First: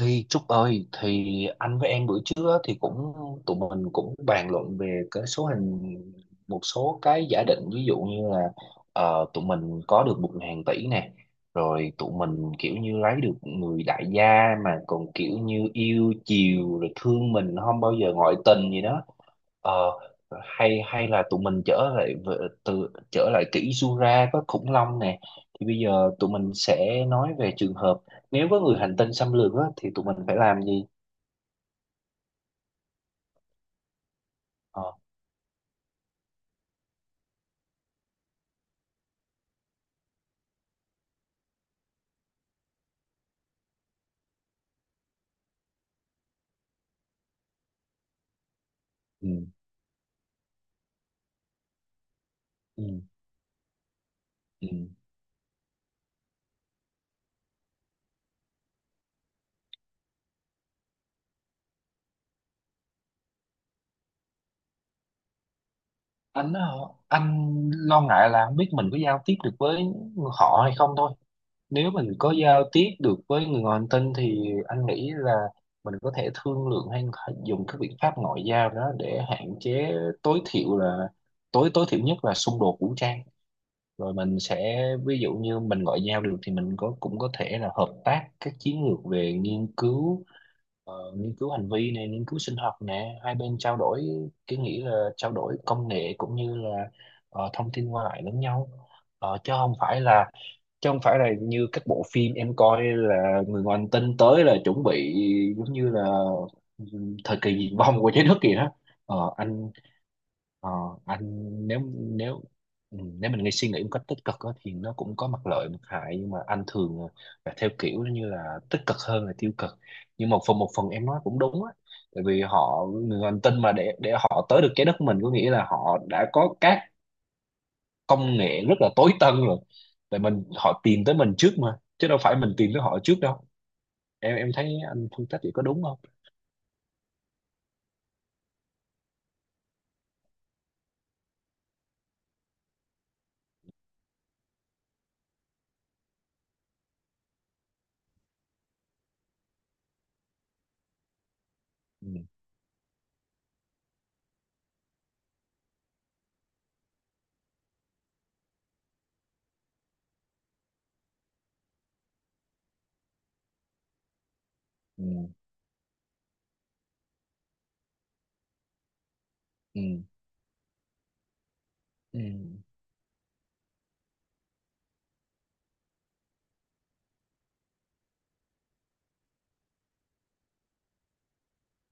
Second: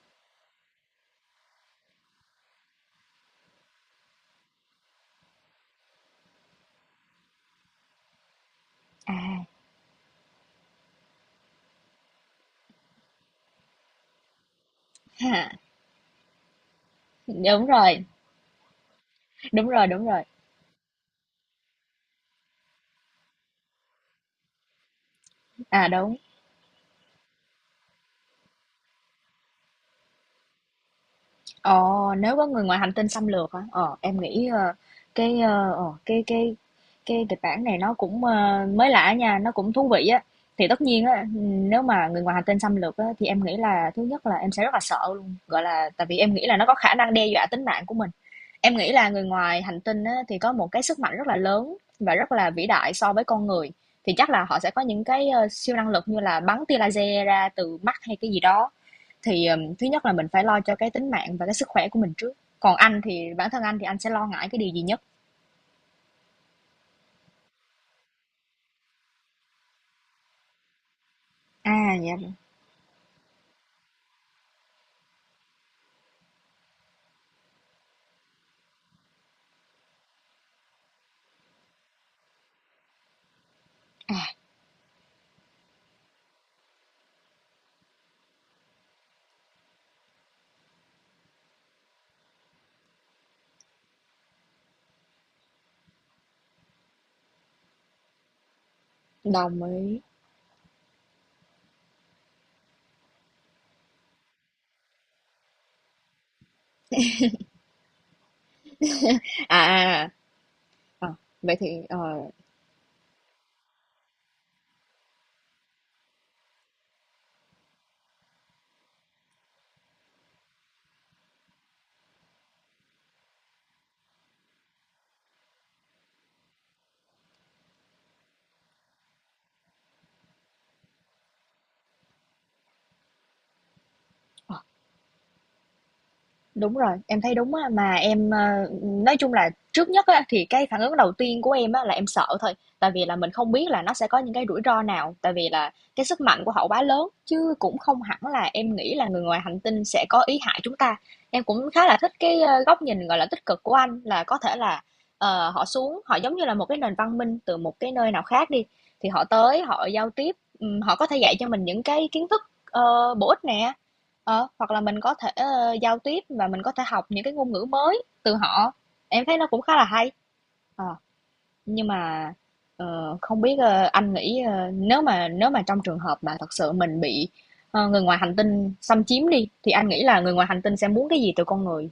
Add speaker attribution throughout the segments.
Speaker 1: Thì Trúc ơi, thì anh với em bữa trước á, thì cũng tụi mình cũng bàn luận về cái số hình một số cái giả định, ví dụ như là tụi
Speaker 2: À,
Speaker 1: mình có được 1.000 tỷ nè, rồi tụi mình kiểu như lấy được người đại gia mà còn kiểu
Speaker 2: ha,
Speaker 1: như yêu chiều, rồi thương mình
Speaker 2: đúng
Speaker 1: không bao
Speaker 2: rồi,
Speaker 1: giờ ngoại tình gì đó. Ờ,
Speaker 2: đúng rồi.
Speaker 1: hay hay là tụi mình trở lại về- từ trở lại kỷ Jura có khủng long nè, thì bây
Speaker 2: À,
Speaker 1: giờ
Speaker 2: đúng.
Speaker 1: tụi mình sẽ nói về trường hợp nếu có người hành tinh xâm lược á, thì tụi mình phải làm gì.
Speaker 2: Ồ, nếu có người ngoài hành tinh xâm lược hả? Ờ, em nghĩ
Speaker 1: Ờ,
Speaker 2: cái ờ, ờ, cái kịch bản này nó cũng mới lạ nha, nó cũng thú vị á. Thì tất nhiên á, nếu mà người ngoài hành tinh xâm lược á, thì em nghĩ là thứ nhất là em sẽ rất là sợ luôn. Gọi là tại vì em nghĩ là nó có khả năng đe dọa tính mạng của mình. Em nghĩ là người
Speaker 1: ừ,
Speaker 2: ngoài hành tinh á, thì có một cái sức mạnh rất là lớn và rất là vĩ
Speaker 1: ừ,
Speaker 2: đại so với con người. Thì chắc là họ
Speaker 1: ừ.
Speaker 2: sẽ có những cái siêu năng lực như là bắn tia laser ra từ mắt hay cái gì đó. Thì thứ nhất là mình phải lo cho cái tính mạng và cái sức khỏe của mình trước. Còn anh thì bản thân anh thì anh sẽ lo ngại cái điều gì nhất?
Speaker 1: anh á, anh lo ngại là không biết mình có giao tiếp được với họ hay không thôi. Nếu
Speaker 2: À
Speaker 1: mình
Speaker 2: dạ.
Speaker 1: có giao tiếp được với người ngoài hành tinh thì anh nghĩ là mình có thể thương lượng hay dùng các biện pháp ngoại giao đó để hạn chế tối thiểu là tối tối thiểu nhất là xung đột vũ trang. Rồi
Speaker 2: À,
Speaker 1: mình sẽ, ví dụ như mình ngoại giao được thì mình có cũng có thể là hợp tác các chiến lược về nghiên cứu, nghiên cứu hành vi này, nghiên cứu sinh học nè, hai bên trao đổi, cái nghĩa là trao đổi công nghệ cũng như là thông tin qua lại lẫn nhau. Ờ, chứ
Speaker 2: đồng
Speaker 1: không
Speaker 2: ý.
Speaker 1: phải là chứ không phải là như các bộ phim em coi là người ngoài hành tinh tới là chuẩn bị giống như là, ừ, thời kỳ diệt vong của trái đất kìa đó. Ờ,
Speaker 2: À,
Speaker 1: anh
Speaker 2: à, à.
Speaker 1: Ờ,
Speaker 2: Ờ,
Speaker 1: anh
Speaker 2: vậy thì
Speaker 1: nếu nếu ừ, Nếu mình nghĩ suy nghĩ một cách tích cực á, thì nó cũng có mặt lợi mặt hại, nhưng mà anh thường là theo kiểu như là tích cực hơn là tiêu cực. Nhưng một phần em nói cũng đúng á, tại vì họ người hành tinh mà, để họ tới được trái đất mình có nghĩa là họ đã có các công nghệ rất là tối tân rồi. Tại mình họ tìm tới mình trước mà, chứ đâu phải mình tìm tới họ trước đâu. Em
Speaker 2: ờ,
Speaker 1: thấy anh phân tích vậy có đúng không?
Speaker 2: đúng rồi, em thấy đúng á, mà em, ờ, nói chung là trước nhất á, thì cái phản ứng đầu tiên của em á, là em sợ thôi. Tại vì là mình không biết là nó sẽ có những cái rủi ro nào, tại vì là cái sức mạnh của họ quá lớn, chứ cũng không hẳn là em nghĩ là người ngoài hành tinh sẽ có ý hại chúng ta. Em cũng khá là
Speaker 1: Ừ,
Speaker 2: thích cái, ơ, góc nhìn, gọi là, tích cực của anh, là có thể là, ờ, họ xuống, họ giống như là một cái nền văn minh từ một cái nơi nào khác đi, thì họ tới họ giao tiếp, họ có thể dạy cho mình những cái kiến thức, ờ, bổ ích nè. Ờ, hoặc là mình
Speaker 1: ừ,
Speaker 2: có thể, ơ, giao tiếp và mình có thể học những cái ngôn ngữ mới từ họ, em thấy nó cũng khá là
Speaker 1: ừ,
Speaker 2: hay. Ờ, nhưng
Speaker 1: ừ.
Speaker 2: mà, ờ, không biết, ơ, anh nghĩ, ơ, nếu mà trong trường hợp mà thật sự mình bị, ờ, người ngoài hành tinh xâm chiếm đi, thì anh nghĩ là người ngoài hành tinh sẽ muốn cái gì từ con người?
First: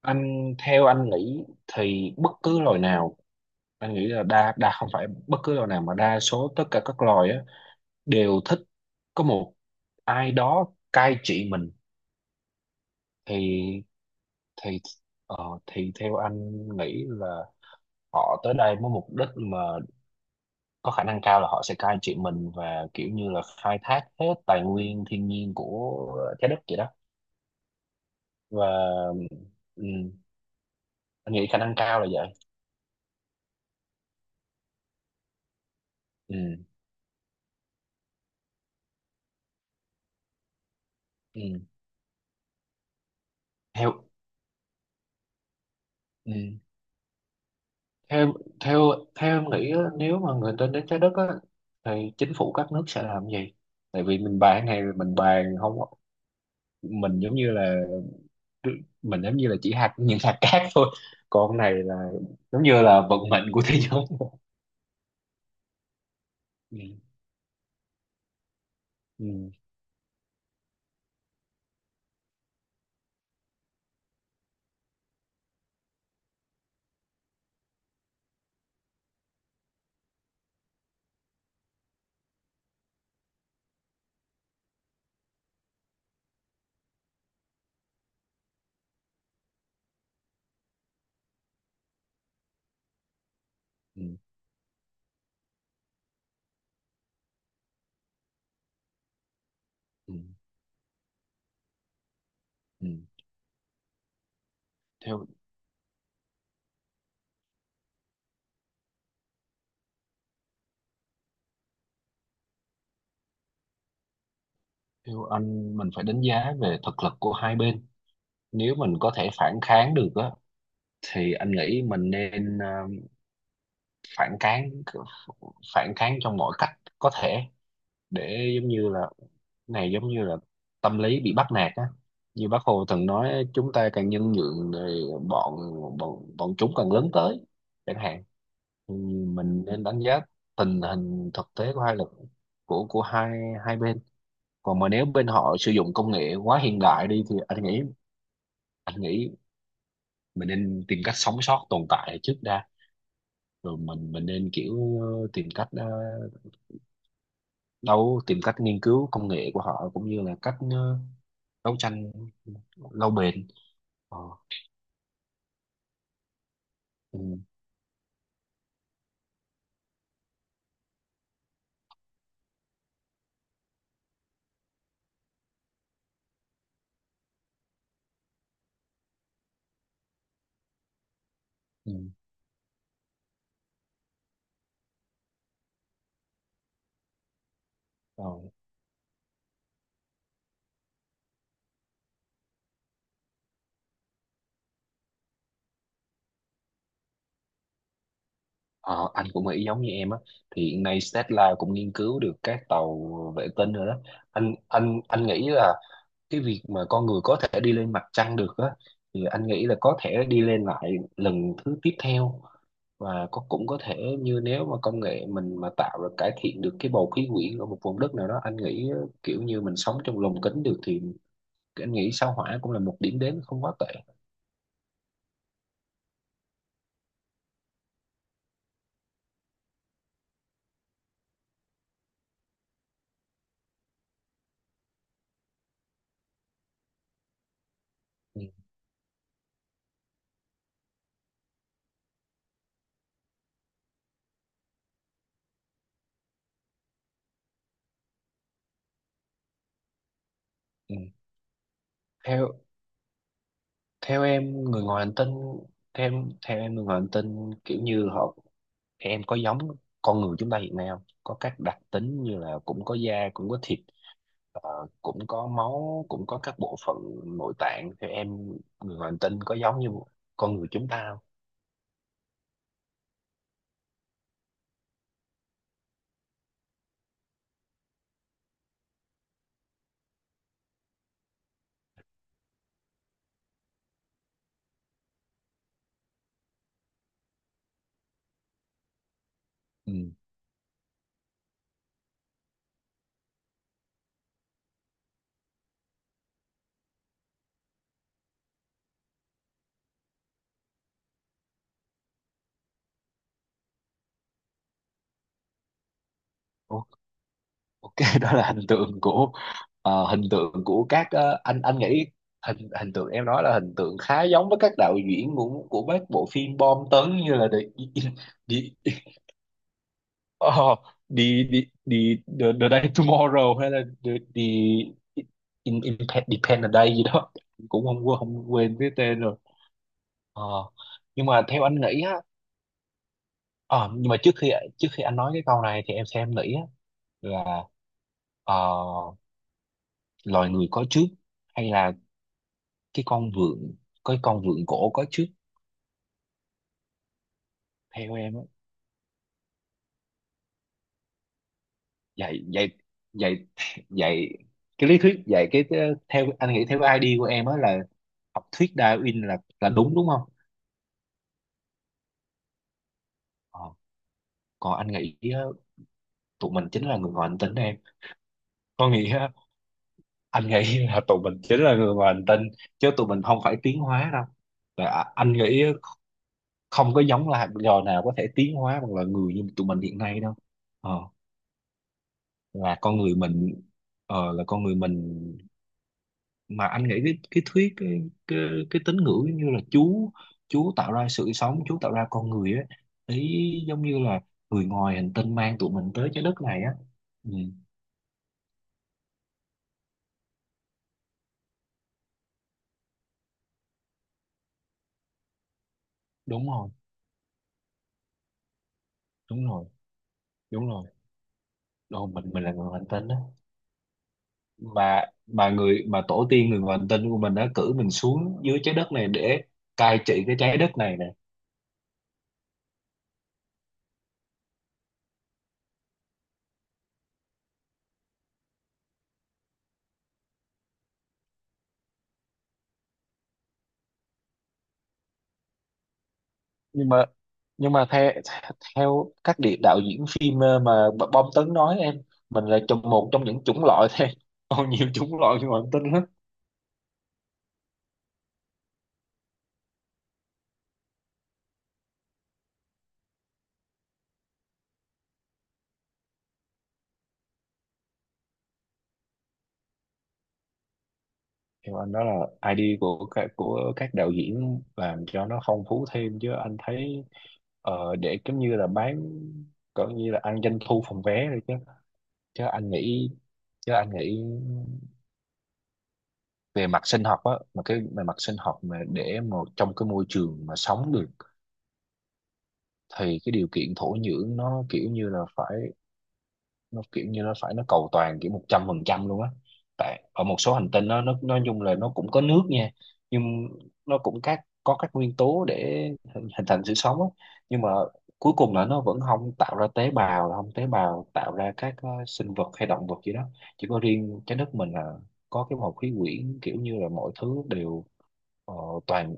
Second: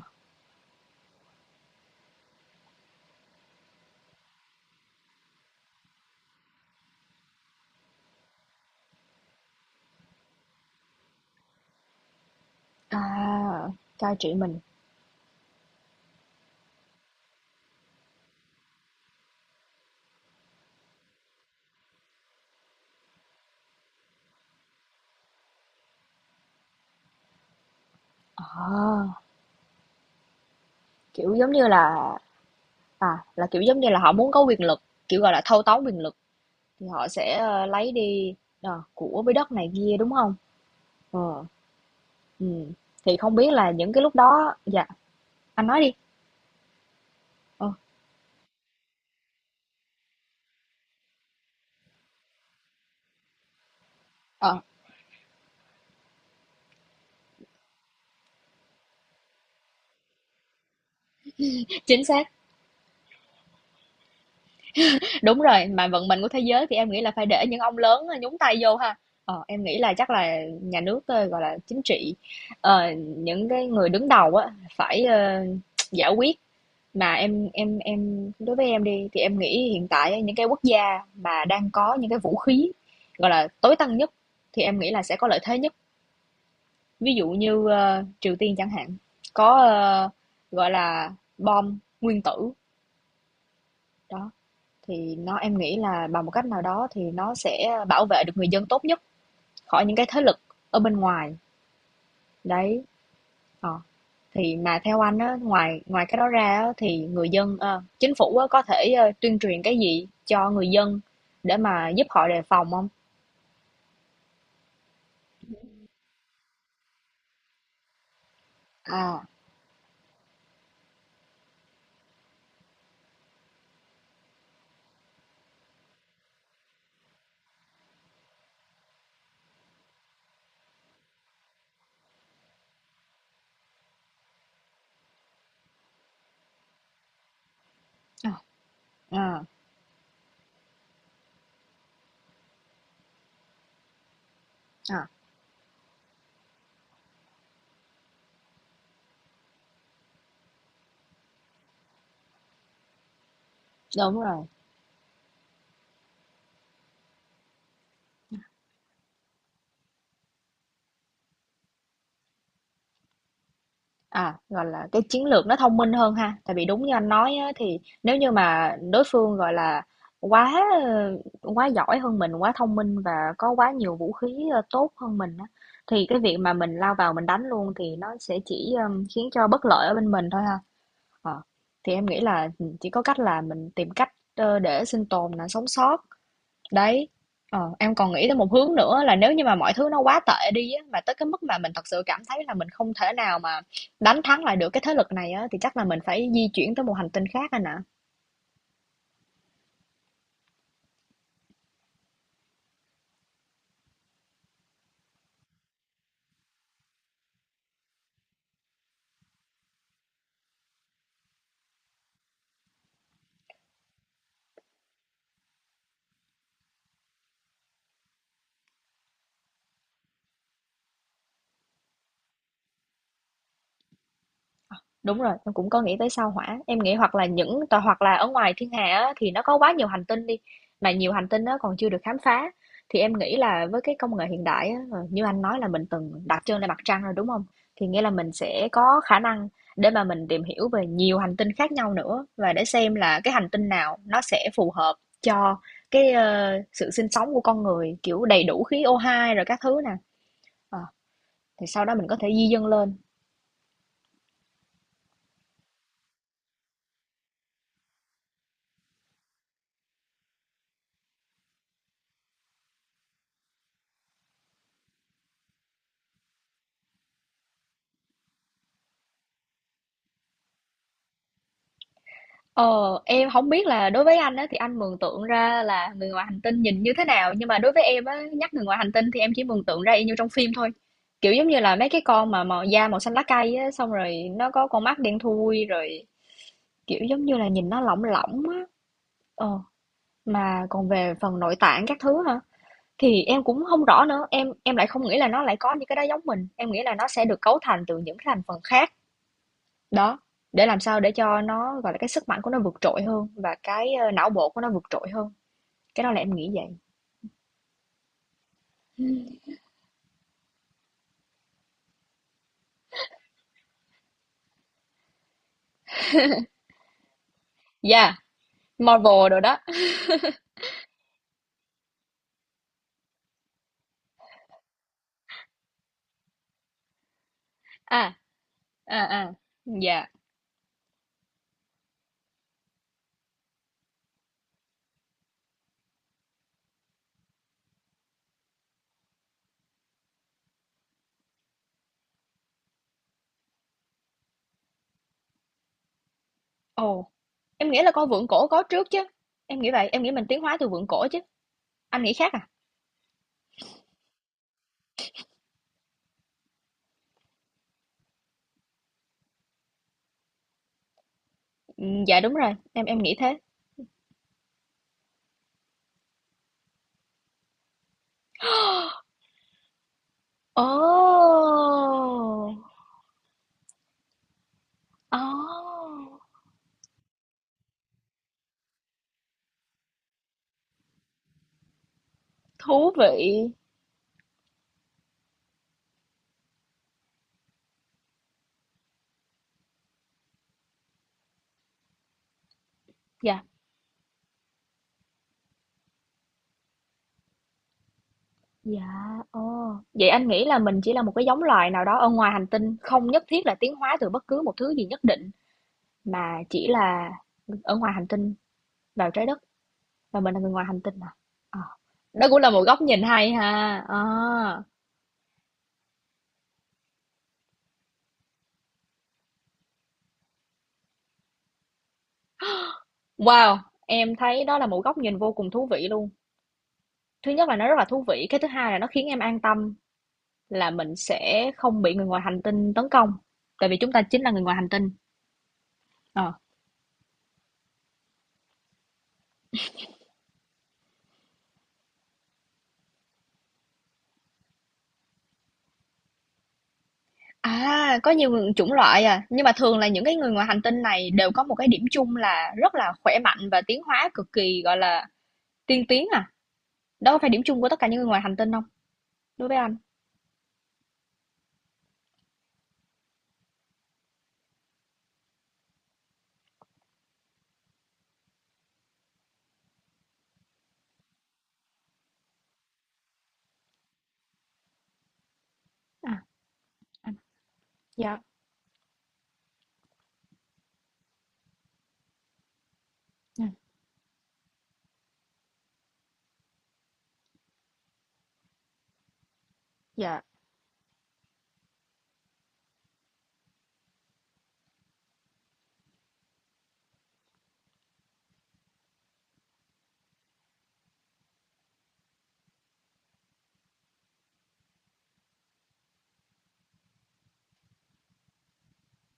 Speaker 1: Theo anh nghĩ thì bất cứ loài nào, anh nghĩ là đa đa không phải bất cứ loài nào mà đa số tất cả các loài á đều thích có một ai đó cai trị mình. thì
Speaker 2: À, cai trị mình.
Speaker 1: thì ờ, thì theo anh nghĩ là họ tới đây với mục đích mà có khả năng cao là họ sẽ cai trị mình và kiểu như là khai thác hết tài nguyên thiên nhiên của trái đất vậy đó. và
Speaker 2: Ờ,
Speaker 1: ừ, anh
Speaker 2: kiểu,
Speaker 1: nghĩ
Speaker 2: giống
Speaker 1: khả
Speaker 2: như
Speaker 1: năng cao là
Speaker 2: là
Speaker 1: vậy.
Speaker 2: à, là, kiểu, giống như là họ muốn có quyền lực, kiểu, gọi là, thâu tóm quyền lực,
Speaker 1: Ừ,
Speaker 2: thì họ sẽ, ơ, lấy đi, ờ, của với đất này kia, đúng không?
Speaker 1: ừ.
Speaker 2: Ờ. Ừm, thì không biết là những cái
Speaker 1: theo
Speaker 2: lúc đó dạ, anh nói đi.
Speaker 1: ừ.
Speaker 2: Ờ.
Speaker 1: theo theo Theo em nghĩ á, nếu mà người ta đến trái đất á thì chính phủ các nước sẽ làm gì? Tại vì mình
Speaker 2: Ờ,
Speaker 1: bàn này mình bàn không, mình giống như là, mình giống như là chỉ hạt, những hạt cát thôi, còn này
Speaker 2: chính
Speaker 1: là
Speaker 2: xác,
Speaker 1: giống như là vận mệnh của thế giới.
Speaker 2: đúng rồi, mà vận mệnh của thế giới thì
Speaker 1: Ừ,
Speaker 2: em nghĩ là phải để những ông lớn ờ, nhúng tay vô ha. Ờ,
Speaker 1: ừ,
Speaker 2: em nghĩ là chắc là nhà nước, ơ, gọi là, chính trị, ờ, những cái người đứng đầu á, phải, ơ, giải quyết. Mà em đối với em đi, thì em nghĩ hiện tại á, những cái quốc gia mà đang có những cái vũ khí, gọi là, tối tân nhất, thì em nghĩ là sẽ có lợi thế nhất. Ví dụ như, ơ, Triều Tiên chẳng hạn, có, ơ, gọi là, bom nguyên tử,
Speaker 1: ừ,
Speaker 2: đó, thì nó em nghĩ là bằng một cách nào đó thì nó sẽ bảo vệ được người dân tốt nhất khỏi những cái
Speaker 1: ừ,
Speaker 2: thế lực ở bên ngoài, đấy,
Speaker 1: ừ.
Speaker 2: ờ. Thì mà theo anh
Speaker 1: theo
Speaker 2: á, ngoài ngoài cái đó ra á thì người dân ơ, chính phủ á có thể, ơ, tuyên truyền cái gì cho người dân để mà giúp họ đề phòng không?
Speaker 1: theo anh mình phải đánh giá về thực lực của hai bên. Nếu mình có
Speaker 2: À,
Speaker 1: thể phản kháng được á thì anh nghĩ mình nên phản kháng, phản kháng trong mọi cách có thể, để giống như là, này giống như là tâm lý bị bắt nạt á, như bác Hồ từng nói chúng ta càng nhân nhượng thì bọn bọn bọn chúng càng lớn tới, chẳng hạn.
Speaker 2: à,
Speaker 1: Thì
Speaker 2: à,
Speaker 1: mình nên đánh giá tình hình thực tế của hai lực, của hai hai bên. Còn mà nếu
Speaker 2: à,
Speaker 1: bên họ sử dụng công nghệ quá hiện đại đi thì anh nghĩ mình nên tìm cách sống sót tồn tại trước đã, rồi
Speaker 2: đúng
Speaker 1: mình
Speaker 2: rồi.
Speaker 1: nên kiểu tìm cách, ờ, đâu tìm cách nghiên cứu công nghệ của họ cũng như là cách đấu tranh lâu bền. ờ,
Speaker 2: À, gọi là, cái chiến lược nó thông minh hơn ha. Tại vì đúng như anh
Speaker 1: ừ,
Speaker 2: nói á, thì nếu như mà đối phương, gọi là, quá, ơ, quá giỏi hơn mình, quá thông minh và có quá nhiều vũ khí, ơ, tốt hơn mình á, thì cái việc mà mình lao vào mình đánh luôn thì nó sẽ chỉ, khiến cho bất lợi ở bên mình thôi ha. Ờ,
Speaker 1: ừ,
Speaker 2: thì em nghĩ là, chỉ có cách là mình tìm cách, ơ, để sinh tồn là sống sót. Đấy, ờ, em còn nghĩ tới
Speaker 1: rồi.
Speaker 2: một hướng nữa là nếu như mà mọi thứ nó quá tệ đi á, mà tới cái mức mà mình thật sự cảm thấy là mình không thể nào mà đánh thắng lại được cái thế lực này á, thì chắc là mình phải di chuyển tới một hành tinh khác anh ạ.
Speaker 1: Ờ, anh cũng nghĩ giống như em á, thì hiện nay Tesla cũng nghiên cứu được các tàu vệ tinh rồi đó. Anh nghĩ là cái việc mà con người có thể đi lên mặt trăng được á, thì anh nghĩ là có thể đi lên lại lần thứ tiếp theo. Và có cũng có thể như, nếu mà công nghệ mình mà tạo ra cải thiện được cái bầu khí quyển ở một vùng đất nào đó, anh nghĩ kiểu như mình sống trong lồng kính được, thì anh nghĩ sao Hỏa cũng là một điểm đến không quá tệ.
Speaker 2: Đúng rồi, em cũng có nghĩ tới sao Hỏa. Em nghĩ hoặc là những tòa hoặc là ở ngoài thiên hà á, thì nó có quá nhiều hành tinh đi, mà nhiều hành tinh nó còn chưa được khám phá. Thì em nghĩ là với cái công nghệ hiện đại á, ờ, như anh nói là mình từng đặt chân lên mặt trăng rồi đúng không? Thì nghĩa là mình
Speaker 1: Ừ.
Speaker 2: sẽ có khả năng để mà mình tìm hiểu về nhiều hành tinh khác nhau nữa và để xem là cái hành tinh nào nó sẽ phù hợp cho cái ờ, sự sinh sống của con người kiểu đầy đủ khí O2 rồi các thứ nè. Ờ,
Speaker 1: Ừ.
Speaker 2: thì sau đó mình có thể di
Speaker 1: theo
Speaker 2: dân lên.
Speaker 1: Theo em người ngoài hành tinh, theo em người ngoài hành tinh kiểu như họ, em có giống con người chúng ta hiện nay không, có các đặc tính như là cũng có da, cũng có thịt, cũng có máu, cũng có các bộ phận nội tạng? Theo em, người ngoài hành tinh có giống như con người chúng ta không?
Speaker 2: Ờ, em không biết là đối với anh á, thì anh mường tượng ra là người ngoài hành tinh nhìn như thế nào, nhưng mà đối với em á, nhắc người ngoài hành tinh thì em chỉ mường tượng ra y như trong phim thôi. Kiểu giống như là mấy cái con mà màu da màu xanh lá cây á, xong rồi nó có con mắt đen thui rồi kiểu giống như là nhìn nó lỏng lỏng á. Ờ,
Speaker 1: Ừ.
Speaker 2: mà còn về phần nội tạng các thứ hả? Thì em cũng không rõ nữa, em lại không nghĩ là nó lại có những cái đó giống mình, em nghĩ là nó sẽ được cấu thành từ những cái thành phần khác. Đó, để làm sao để cho nó, gọi là, cái sức mạnh của nó vượt trội hơn và cái, ơ, não bộ của nó vượt trội hơn. Cái đó là em nghĩ vậy.
Speaker 1: Ô- OK, đó là hình tượng của, hình tượng của các, anh nghĩ hình hình tượng em nói là hình tượng khá giống với các đạo diễn của các bộ phim bom tấn như là The,
Speaker 2: Yeah, Marvel đồ đó.
Speaker 1: Ờ, đi đi đi the, day tomorrow hay là the, in, depend the day gì đó, cũng
Speaker 2: À,
Speaker 1: không quên cái
Speaker 2: à,
Speaker 1: tên
Speaker 2: à,
Speaker 1: rồi.
Speaker 2: yeah.
Speaker 1: ờ, nhưng mà theo anh nghĩ á, ờ, nhưng mà trước khi anh nói cái câu này thì em xem em nghĩ á, là ờ, loài người có trước hay là cái con vượn cái con vượn cổ có trước,
Speaker 2: Ồ, oh, em nghĩ là con
Speaker 1: theo
Speaker 2: Vượn
Speaker 1: em á?
Speaker 2: Cổ có trước chứ. Em nghĩ vậy, em nghĩ mình tiến hóa từ Vượn Cổ chứ. Anh nghĩ khác
Speaker 1: Dạy
Speaker 2: à?
Speaker 1: dạy dạy dạy cái lý thuyết dạy cái theo anh nghĩ, theo cái ID của em á là học thuyết Darwin là đúng đúng không?
Speaker 2: Dạ đúng rồi, em nghĩ thế.
Speaker 1: Ờ. Còn anh nghĩ á, tụi mình chính là người ngoài hành tinh, em có nghĩa á, anh
Speaker 2: Ồ!
Speaker 1: nghĩ là tụi mình chính là người ngoài hành tinh,
Speaker 2: Oh.
Speaker 1: chứ tụi mình không phải tiến hóa đâu. Là à,
Speaker 2: Ồ!
Speaker 1: anh nghĩ á,
Speaker 2: Oh.
Speaker 1: không có giống là loài nào có thể tiến hóa bằng là người như tụi mình hiện nay đâu. ờ, là
Speaker 2: Thú
Speaker 1: con người
Speaker 2: vị.
Speaker 1: mình là con người mình. Mà anh nghĩ cái, cái, cái tín ngưỡng giống như là Chúa, Chúa tạo ra sự sống, Chúa tạo ra con người á,
Speaker 2: Dạ,
Speaker 1: ý giống như là người ngoài hành tinh mang tụi mình tới trái đất này á. Ừ,
Speaker 2: dạ, ồ. Vậy anh nghĩ là mình chỉ là một cái giống loài nào đó ở ngoài hành tinh, không nhất thiết là tiến hóa từ bất cứ một thứ gì nhất định. Mà
Speaker 1: đúng
Speaker 2: chỉ
Speaker 1: rồi,
Speaker 2: là ở ngoài hành tinh vào trái đất
Speaker 1: đúng rồi,
Speaker 2: và mình là người ngoài
Speaker 1: đúng
Speaker 2: hành
Speaker 1: rồi.
Speaker 2: tinh à? Ờ,
Speaker 1: Đâu,
Speaker 2: đó cũng
Speaker 1: mình
Speaker 2: là
Speaker 1: là
Speaker 2: một
Speaker 1: người
Speaker 2: góc
Speaker 1: hành
Speaker 2: nhìn
Speaker 1: tinh đó.
Speaker 2: hay ha. Ờ,
Speaker 1: Mà người mà tổ tiên người ngoài hành tinh của mình đã cử mình xuống dưới trái đất này để cai trị cái trái đất này nè.
Speaker 2: wow, em thấy đó là một góc nhìn vô cùng thú vị luôn. Thứ nhất là nó rất là thú vị, cái thứ hai là nó khiến em an tâm là mình sẽ không bị người ngoài hành tinh tấn công, tại vì chúng ta chính là người ngoài hành tinh. Ờ.
Speaker 1: Nhưng mà nhưng mà theo theo các đạo diễn phim mà bom tấn nói, em mình là trong một trong những chủng loại thôi. Còn nhiều chủng loại người ngoài hành tinh lắm.
Speaker 2: À, có nhiều người- chủng loại à, nhưng mà thường là những cái người ngoài hành tinh này đều có một cái điểm chung là rất là khỏe mạnh và tiến hóa cực kỳ gọi là tiên tiến à. Đó có phải điểm chung của tất cả những người ngoài hành tinh không? Đối với anh
Speaker 1: Theo anh đó là ID của các, đạo diễn làm cho nó phong phú thêm, chứ anh thấy để giống như là bán, cỡ như là ăn doanh thu phòng vé rồi chứ. Chứ anh nghĩ chứ anh nghĩ về mặt sinh học á, mà cái về mặt
Speaker 2: dạ.
Speaker 1: sinh học mà để một trong cái môi trường mà sống được, thì cái
Speaker 2: Ừ,
Speaker 1: điều kiện thổ nhưỡng nó kiểu như là phải, nó kiểu như nó phải nó cầu toàn kiểu 100% luôn á. Tại
Speaker 2: dạ
Speaker 1: ở một số hành tinh nó nói chung là nó cũng có nước nha, nhưng nó cũng có các nguyên tố để hình hình thành sự sống á, nhưng mà cuối cùng là nó vẫn không tạo ra tế bào, không tế bào tạo ra các sinh vật hay động vật gì đó. Chỉ có riêng trái đất mình là có cái bầu khí quyển kiểu như là mọi thứ đều, ờ, toàn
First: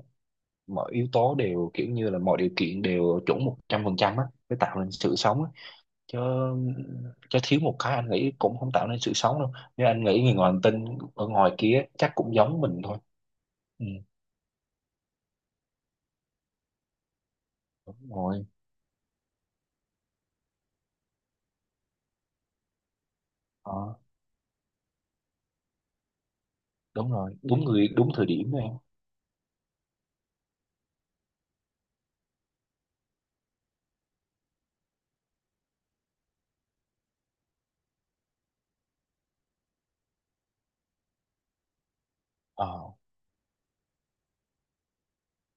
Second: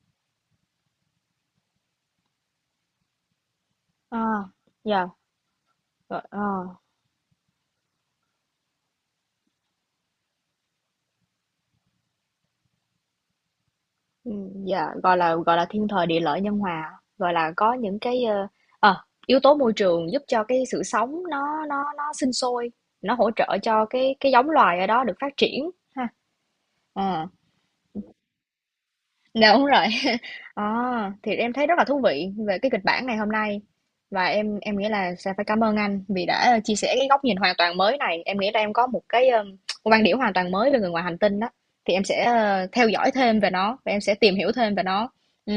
Speaker 1: mọi yếu tố đều kiểu như là mọi điều kiện đều chuẩn 100% á
Speaker 2: à
Speaker 1: để tạo nên
Speaker 2: dạ
Speaker 1: sự sống á. Chứ
Speaker 2: gọi,
Speaker 1: Chứ thiếu một cái anh nghĩ cũng không tạo nên sự sống đâu, nhưng anh nghĩ người ngoài hành tinh ở ngoài kia chắc cũng giống mình thôi. Ừ,
Speaker 2: ừ, dạ gọi là thiên thời địa lợi nhân hòa gọi là có những
Speaker 1: đúng
Speaker 2: cái
Speaker 1: rồi.
Speaker 2: ờ, yếu tố môi trường giúp cho cái sự sống nó sinh sôi, nó hỗ trợ cho
Speaker 1: ờ,
Speaker 2: cái giống loài ở đó được phát triển ha.
Speaker 1: Đúng
Speaker 2: Ờ,
Speaker 1: rồi, đúng người đúng thời điểm này.
Speaker 2: dạ, đúng rồi. À, thì em thấy rất là thú vị về cái kịch bản ngày hôm nay và em nghĩ là sẽ phải cảm ơn anh vì đã chia sẻ cái góc nhìn hoàn toàn mới này. Em nghĩ là em có một cái một quan điểm hoàn toàn mới về người ngoài hành tinh đó. Thì em sẽ ờ, theo
Speaker 1: ờ,
Speaker 2: dõi thêm về nó và em sẽ tìm hiểu thêm về nó. Ừ.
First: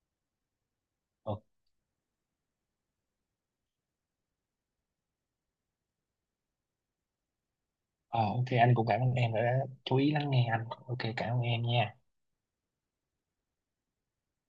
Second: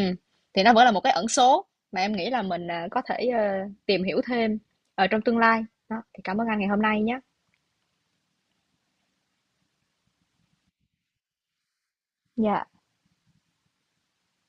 Speaker 2: Thì nó vẫn là một cái ẩn
Speaker 1: ờ,
Speaker 2: số mà em nghĩ là mình ờ, có thể ờ, tìm hiểu thêm ở trong tương lai. Đó, thì cảm ơn anh ngày hôm nay nhé.
Speaker 1: ờ, OK, anh cũng cảm ơn em đã chú ý lắng nghe anh. OK, cảm ơn em nha.
Speaker 2: Dạ.